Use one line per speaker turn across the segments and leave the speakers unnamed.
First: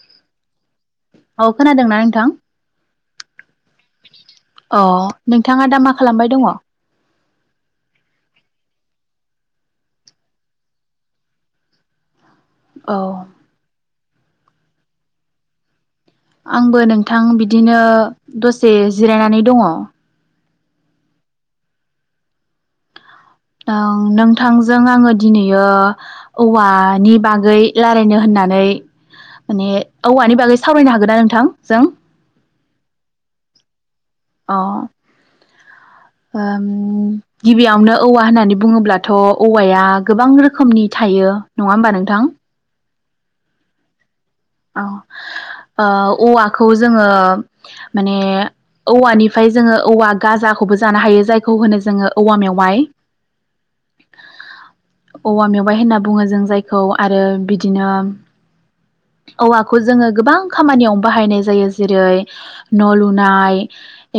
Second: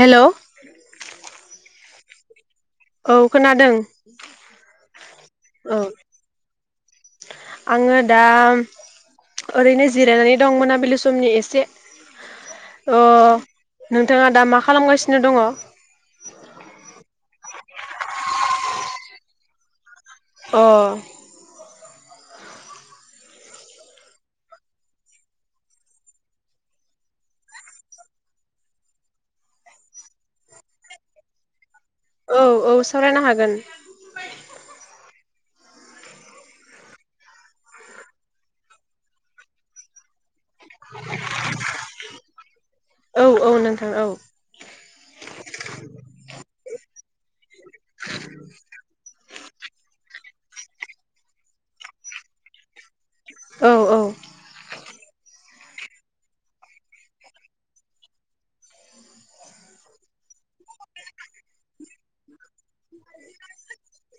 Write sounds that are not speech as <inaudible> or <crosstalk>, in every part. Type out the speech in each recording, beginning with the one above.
हेल'
औ खोनादोंना नोंथां?
औ खोनादों।
अ नोंथाङा
औ
दा मा खालामबाय दङ?
आङो दा ओरैनो जिरायनानै दं मोनाबिलि समनि एसे
औ
अ नोंथाङा दा मा खालामगासिनो दङ?
आंबो नोंथां बिदिनो दसे जिरायनानै दङ।
अ
नोंथांजों आङो दिनैयो औवानि बागै रायलायनो होननानै माने औवानि बागै सावरायनो हागोन ना नोंथां जों?
औ औ सावरायनो हागोन।
अ गिबियावनो औवा होननानै बुङोब्लाथ' औवाया गोबां रोखोम रोखोमनि थायो नङा होमबा नोंथां?
औ औ नोंथां औ।
ओ औवाखौ जोङो माने औवानिफ्राय जोङो औवा गाजाखौबो जानो हायो जायखौ होनो जोङो औवा मेवाइ।
औ औ
औवा मेवाइ होनना बुङो जों जायखौ आरो बिदिनो औवाखौ जोङो गोबां खामानियावनो बाहायनाय जायो। जेरै न' लुनाय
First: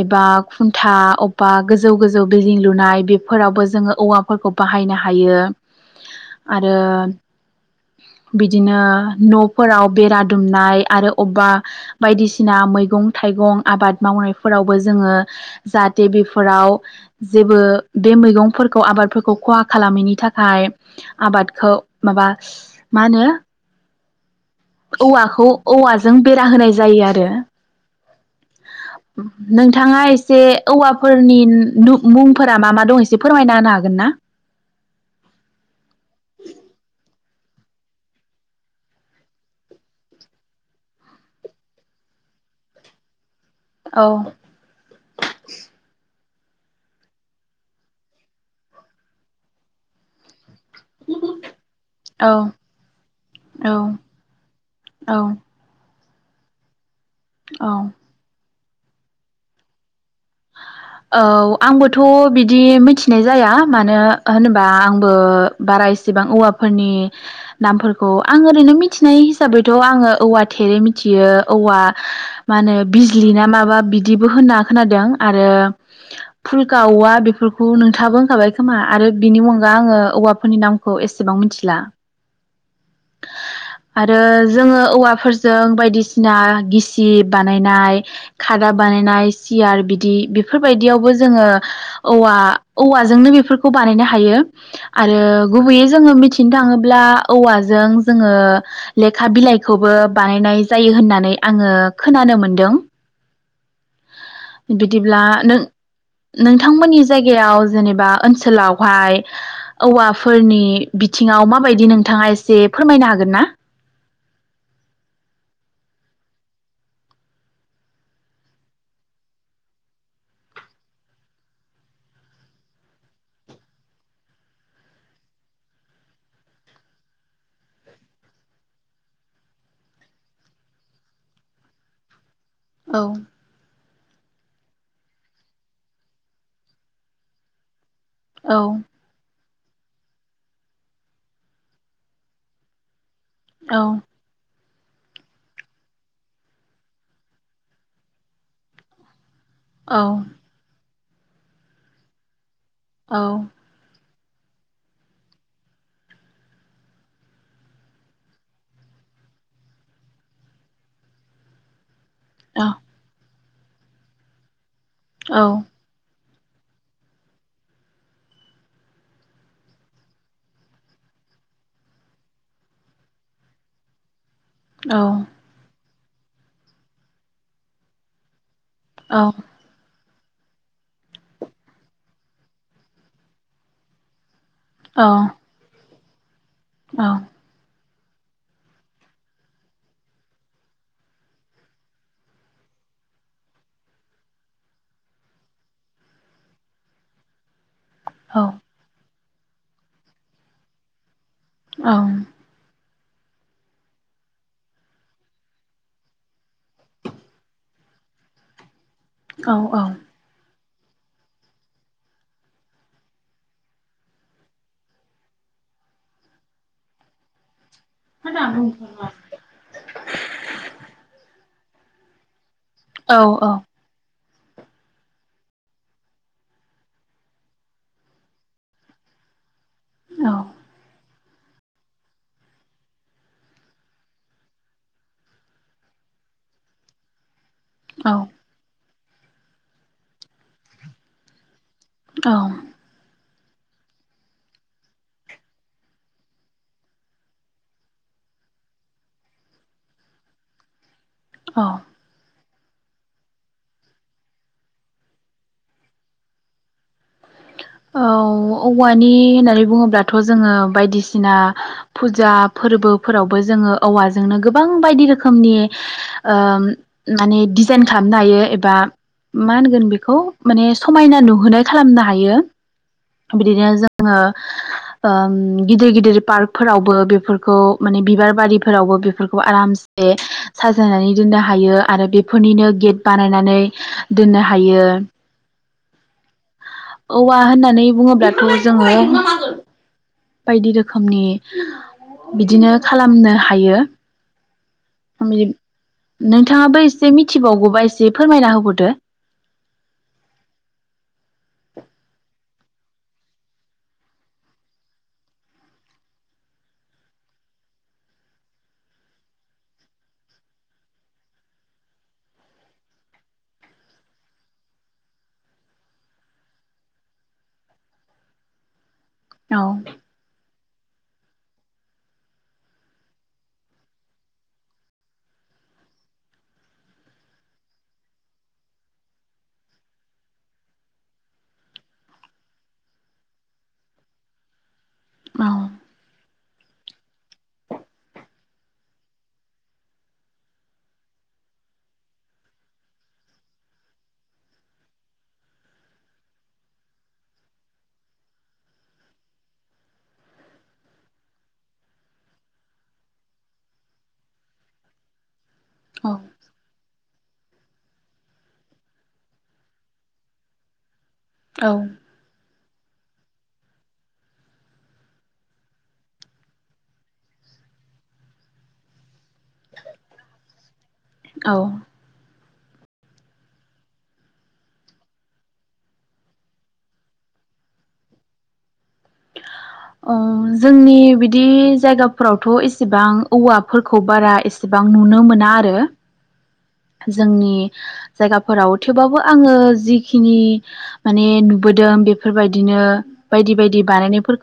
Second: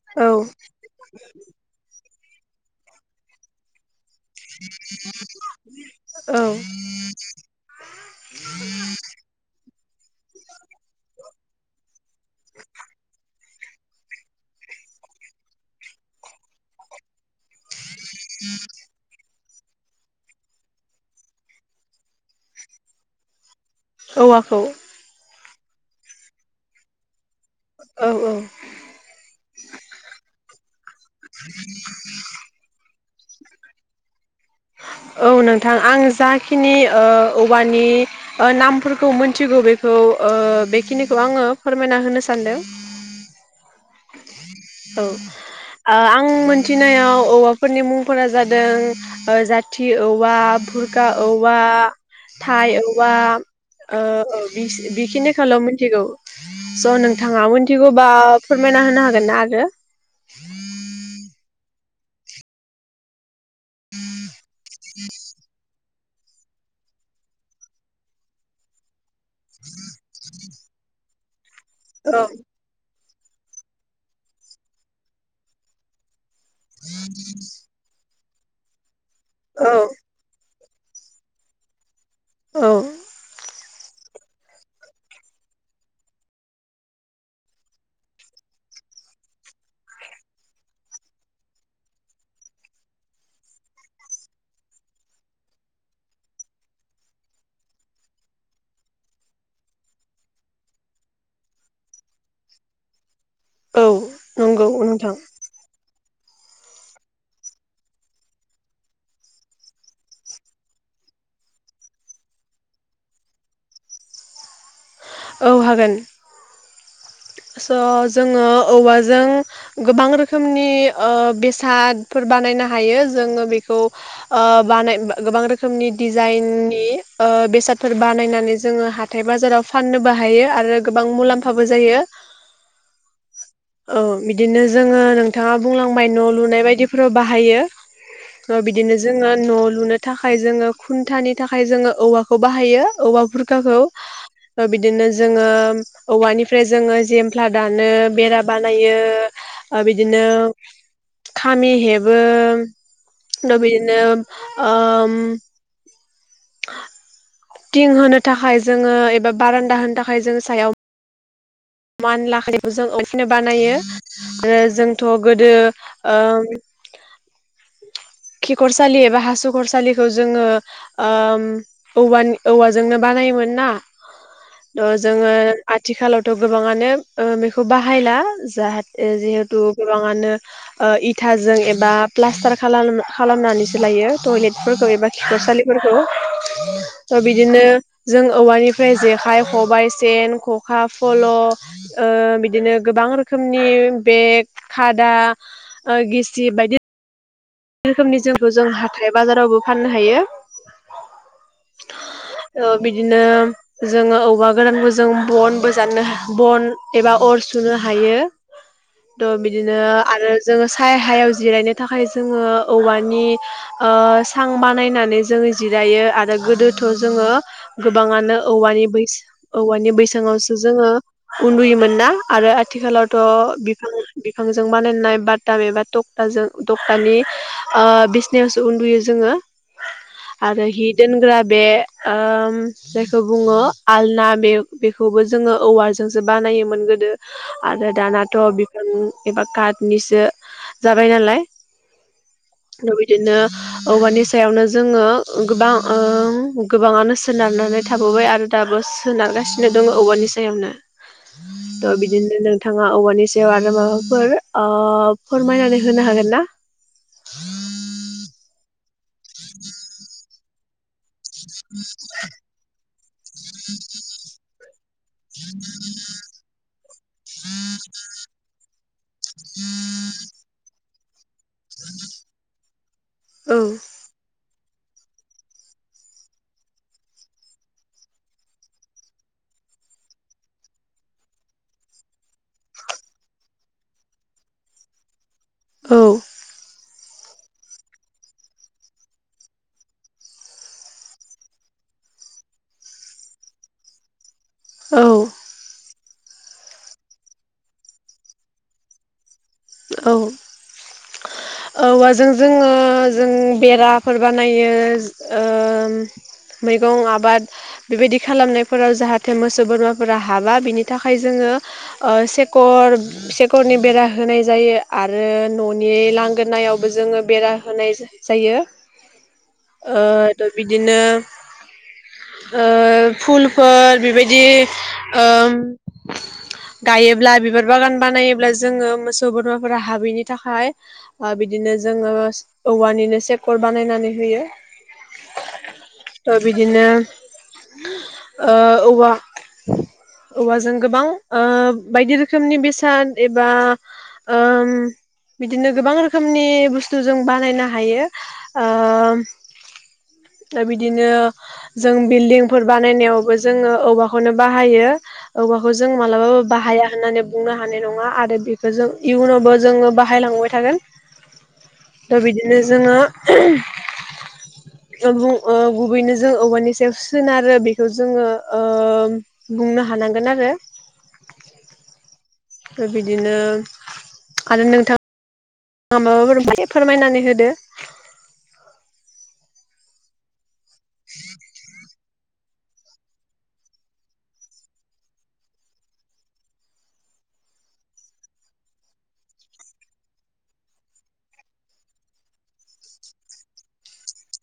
एबा
औ
खुन्था अबेबा गोजौ गोजौ जौ बिल्दिं लुनाय बेफोरावबो जोङो औवा फोरखौ बाहायनो हायो
औ
आरो बिदिनो न'फोराव बेरा दुमनाय आरो अबेबा बायदिसिना मैगं थाइगं मैगं आबाद मावनायफोरावबो जोङो जाहाथे बेफोराव जेबो बे मैगंफोरखौ आबादफोरखौ खहा खालामैनि थाखाय आबादखौ माबा मा होनो
औवाखौ
औवाखौ औवाजों बेरा होनाय जायो आरो
औ औ
नोंथाङा जे औवा फोरनि मुंफोरा मा मा दं एसे फोर फोरमायना होनो हागोन ना
औ नोंथां आं जाखिनि ओ औवानि ओ नामफोरखौ मोनथिगौ बेखौ ओ बेखिनिखौ आङो फोरमायना होनो सानदों
औ
औ ओ आं आं मोनथिनायाव औवाफोरनि मुंफोरा जादों ओ जाथि औवा खुरखा औवा
औ
थाइ औवा
औ
ओ बे
औ
बेखिनिखौल' मिथिगौ <unintelligible> थाङा
औ
मिनथिगौबा फोरमायना होनो हागोन ना? <unintelligible>
औ आंबो थ' बिदि मिथिनाय जाया मानो होनोबा आंबो बारा एसेबां औवाफोरनि नामफोरखौ आं ओरैनो मिथि नाय हिसाबैथ' आङो औवा थेरै मिथियो औवा
औ
मा होनो बि लि ना माबा बिदिबो होनना खोनादों आरो फुल गावा बेफोरखौ नोंथाङाबो खाबाय खोमा आरो बिनि मुगा
औ
आङो औवाफोरनि नाम खौ एसेबां मिथिला।
औ
आरो जोङो औवाफोरजों बायदिसिना गिसिब बानायनाय खादा बानायनाय सियार बि दि बेफोरबायदियावबो जोङो औवा औवाजोंनो बेफोरखौ बानायनो हायो आरो गुबैयै जोङो मिथिनो थाङोब्ला औवाजों जोङो लेखा बिलाइखौबो बानायनाय जायो होननानै आङो खोनानो मोनदों।
औ नंगौ नोंथां
बिदिब्ला नों नोंथांमोननि जायगायाव जेनेबा ओनसोलावहाय औवाफोरनि बिथिङाव माबायदि नोंथाङा एसे फोरमायनो हागोन ना?
औ हागोन स' जोङो औवाजों गोबां रोखोमनि ओ बेसादफोर बानायनो हायो जोङो बेखौ ओ बानाय गोबां रोखोमनि डिजाइननि ओ बेसादफोर बानायनानै जोङो हाथाय बाजाराव फाननोबो हायो आरो गोबां मुलाम्फाबो जायो।
औ
औ बि दिनो जोङो नोंथाङा बुंलांबाय न' लुनाय बायदिफोराव बाहायो। ओ
औ
बिदिनो जोङो न' लुनो थाखाय जोङो खुन्थानि थाखाय जोङो औवाखौ बाहायो औवा खुरखाखौ
औ
ओ बिदिनो जोङो औवानिफ्राय जोङो जेमफ्ला दानो बेरा बानायो। ओ
औ
बिदिनो खामि हेबो। द बिदिनो ओम। <unintelligible> थिं होनो थाखाय जोङो एबा बारान्दा होनो थाखाय जोङो सायाव मान लाखनायखौ जों ओखिनो बानायो आरो जों थ' गोदो ओम- <unintelligible> खिखरसालि एबा हासु खरसालिखौ जोङो औवानि औवाजोंनो बानायोमोन ना। थ जोङो थिखालावथ' गोबाङानो ओ बेखौ बाहायला। जाहाथे जिहेतु गोबाङानो ओ इथाजों एबा फ्लास्टार खालाम खालामनानैसो लायो टयलेट फोरखौ एबा खिख'रसालिफोरखौ। थ बिदिनो जों औवानिफ्राय जेखाइ खबायाइ सेन खखा फल' बिदिनो गोबां रोखोमनि बेग खादा गिसि बायदिना। बे रोखोमनि जोंखौ जों हाथाय बाजारावबो फाननो हायो।
औ।
ओ बिदिनो जोङो औवा गोरानबो जों बनबो जनो बन एबा अर सुनो हायो। त' बिदिनो आरो। जोङो साय हायाव जिरायनो थाखाय जोङो औवानि सां बानायनानै जोङो जिरायो आरो गोदोथ' जोङो गोबाङानो औवानि बै औवानि बैसङावसो जोङो उन्दुयोमोन ना आरो आथिखालावथ' बिफां बिफांजों बानायनाय बाताम एबा तकताजों मानि ओ बिसनायावसो उन्दुयो जोङो आरो हि दोनग्रा बे ओम जायखौ बुङो आलना बे बेखौबो जोङो औवारजोंसो बानायोमोन गोदो आरो दानाथ' बिफांनि एबा कार्निसो जाबाय नालाय बेबादिनो औवानि सायावनो जोङो गोबां ओ गोबाङानो सोनारनानै थाबोबाय आरो दाबो सोनारगासिनो दङ औवानि सायावनो। दा बिदिनो नोंथाङा औवानि सायाव आरो माबाफोर ओ फोरमायनानै होनो हागोन ना? <inaudible>
औ औवानि होननानै बुङोब्लाथ' जोङो बायदि सिना फुजा फोरबोफोरावबो जोङो औवाजोंनो गोबां बायदि रोखोमनि ओम माने दिजाइन खालामनो हायो एबा मा होनगोन बेखौ ओम समायना नुनाय खालामनो हायो।
औ
बिदिनो जोङो ओम गिदिर गिदिर पार्कफोरावबो बेफोरखौ माने बिबार बारिफोरावबो बेफोरखौ आरामसे साजायनानै दोननो हायो आरो बेफोरनिनो गेट बानायनानै दोननो हायो।
औ।
औवा होननानै बुङोब्लाथ' जोङो बायदि रोखोमनि बिदिनो खालामनो हायो।
औ
<unintelligible> नोंथाङाबो एसे मिथिबावगौबा एसे फोरमायना होबावदो।
औ, औवाजों जोङो जों बेराफोर बानायो ओ मैगं आबाद बेबायदि खालामनायफोराव जाहाथे मोसौ बोरमाफोरा हाबा बिनि थाखाय जोङो सेकर सेकरनि बेरा होनाय जायो आरो न'नि लांगोनायावबो जोङो बेरा होनाय जायो।
औ
ओ <unintelligible> बिदिनो ओ फुलफोर बेबायदि ओ गायोब्ला बिबार बागान बानायोब्ला जोङो मोसौ बोरमाफोरा हाबैनि थाखाय आ बिदिनो जोङो औवानिनो सेकर बानायनानै होयो। ओ बिदिनो ओ औवा औवाजों गोबां ओ बायदि रोखोमनि बेसाद एबा ओम बिदिनो गोबां रोखोमनि बुस्थु जों बानायनो हायो। ओ बिदिनो जों बिल्डिंफोर बानायनायावबो जोङो औवाखौनो बाहायो। औवाखौ जों
औ
मालाबाबो बाहाया होननानै बुंनो हानाय नङा आरो बे खौ जों इयुनावबो जोङो बाहायलांबाय थागोन।
औ
दा बिदिनो जोङो गु ओ गुबैनो जों औवानि सायाव सोनारो बेखौ जोङो ओ बुंनो हानांगोन आरो ।
औ।
बिदिनो आरो नोंथां माबाफोर फोरमायनानै होदो।
अह जोंनि बिदि जायगा फोरावथ' एसेबां औवाफोरखौ बारा एसेबां नुनो मोना आरो जोंनि जायगाफोराव थेवबाबो आङो जिखिनि माने नुबोदों बेफोरबायदिनो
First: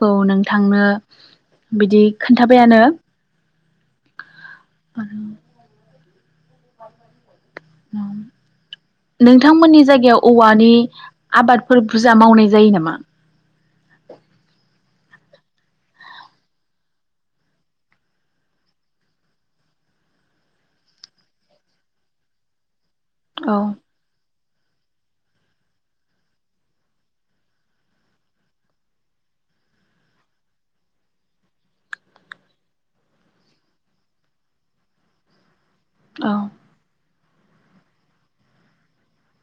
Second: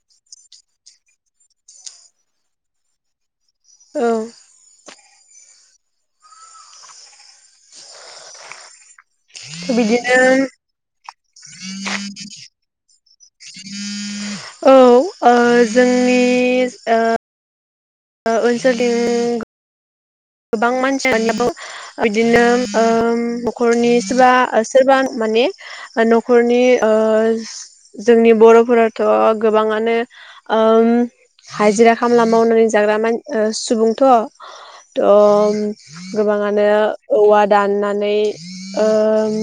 खौ नोंथांनो बिदि खोन्थाबायानो
औ
आरो नाव नोंथांमोननि
बिदिनो
जायगायाव औवानि आबादफोर बुरजा मावनाय जायो नामा?
औ ओ जोंनि ओ ओ ओनसोलथिं गोबां मानसियानो बिदिनो ओम
औ
न'खरनि सोरबा ओ सोरबा माने न'खरनि ओ जोंनि बर'फोराथ' गोबाङानो ओम हाजिरा-खामला मावनानै जाग्रा मान सुबुंथ'। दम
औ
गोबाङानो औवा दाननानै ओम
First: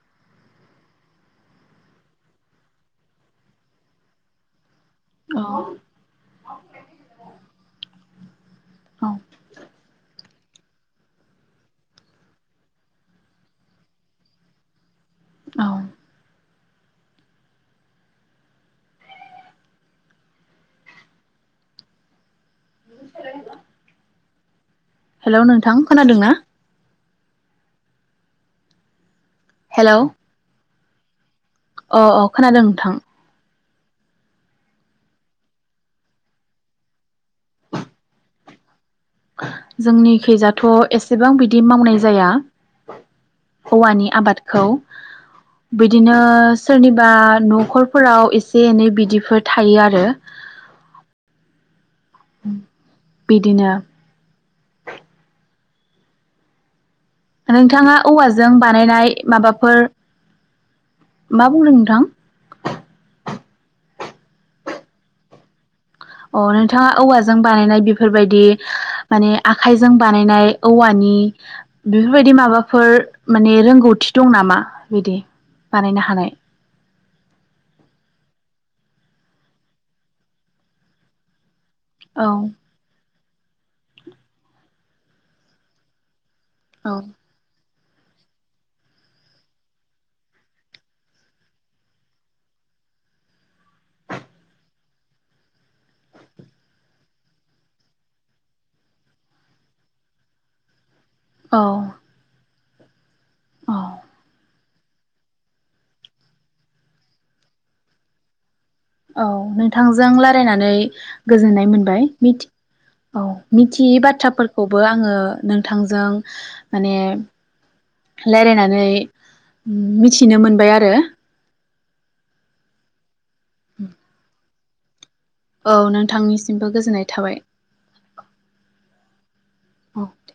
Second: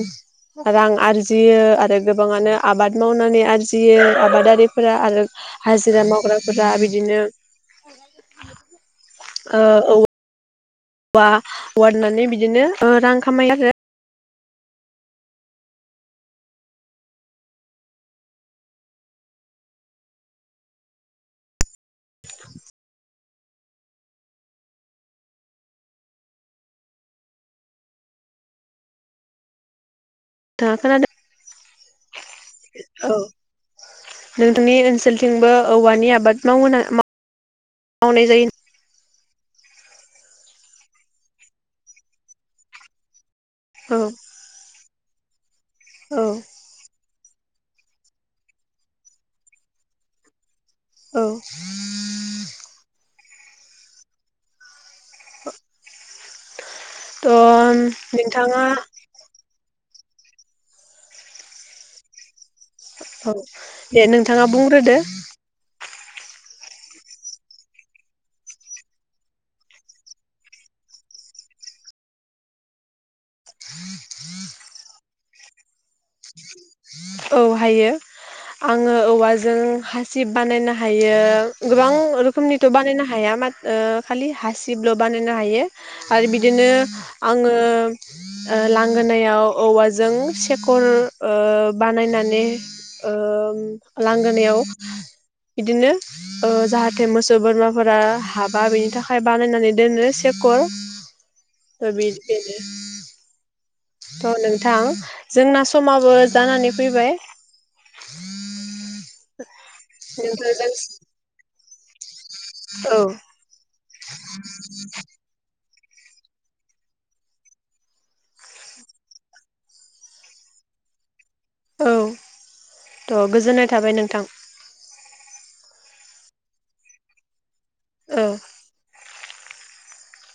रां आरजियो आरो गोबाङानो आबाद मावनानै आरजियो आबादारि फोरा आरो
औ
हाजिरा मावग्राफोरा बिदिनो
औ
ओ-औ औवा औवादाननानै बिदिनो ओ रां खामायो आरो ।
औ <unintelligible> हेलौ नोंथां खोनादों ना? हेलौ
नोंथाङा खोनादो
अ-अ खोनादों नोंथां ।
नोंथांनि ओनसोलथिंबो औवानि आबाद मावोना माव-मावनाय जायो
जोंनि खैजाथ' एसेबां बिदि मावनाय जाया ।
औ
हौवानि आबादखौ । बिदिनो
औ
सोरनिबा न'खरफोराव एसे एनै बिदिफोर थायो आरो
औ
बिदिनो
<inaudible> थ'
नोंथाङा औवाजों
नोंथाङा
बानायनाय माबाफोर मा बुंदों नोंथां
औ दे नोंथाङा बुंग्रोदो
अ नोंथाङा औवाजों बानायनाय बेफोरबायदि माने आखाइजों बानायनाय औवानि बेफोरबायदि माबाफोर माने रोंगौथि दं नामा बिदि बानायनो हानाय
औहायो आङो औवाजों हासिब बानायनो हायो गोबां
औ
रोखोमनिथ' बानायनो हा हाया ओ खालि हासिबल' बानायनो हायो आरो बि दिनो
औ
आङो लांगोनायाव औवाजों सेखर ओ बानायनानै ओ लांगोनायाव बिदिनो ओ जाहाथे मोसौ बोरमाफोरा हाबा बेनि थाखाय बानायनानै दोनो सेकर बेनो
औ
<inaudible> थ नों थां जोंना समाबो जानानै फैबाय
औ नोंथांजों रायलायनानै
नोंथांजों
गोजोननाय मोन बाय मिथ औ मिथियै बाथ्राफोरखौबो आङो नों थांजों माने रायलायनानै मिथिनो मोनबाय आरो
औ थ' गोजोननाय थाबाय नोंथां
औ नोंथांनिसिमबो गोजोननाय थाबाय
औ
औे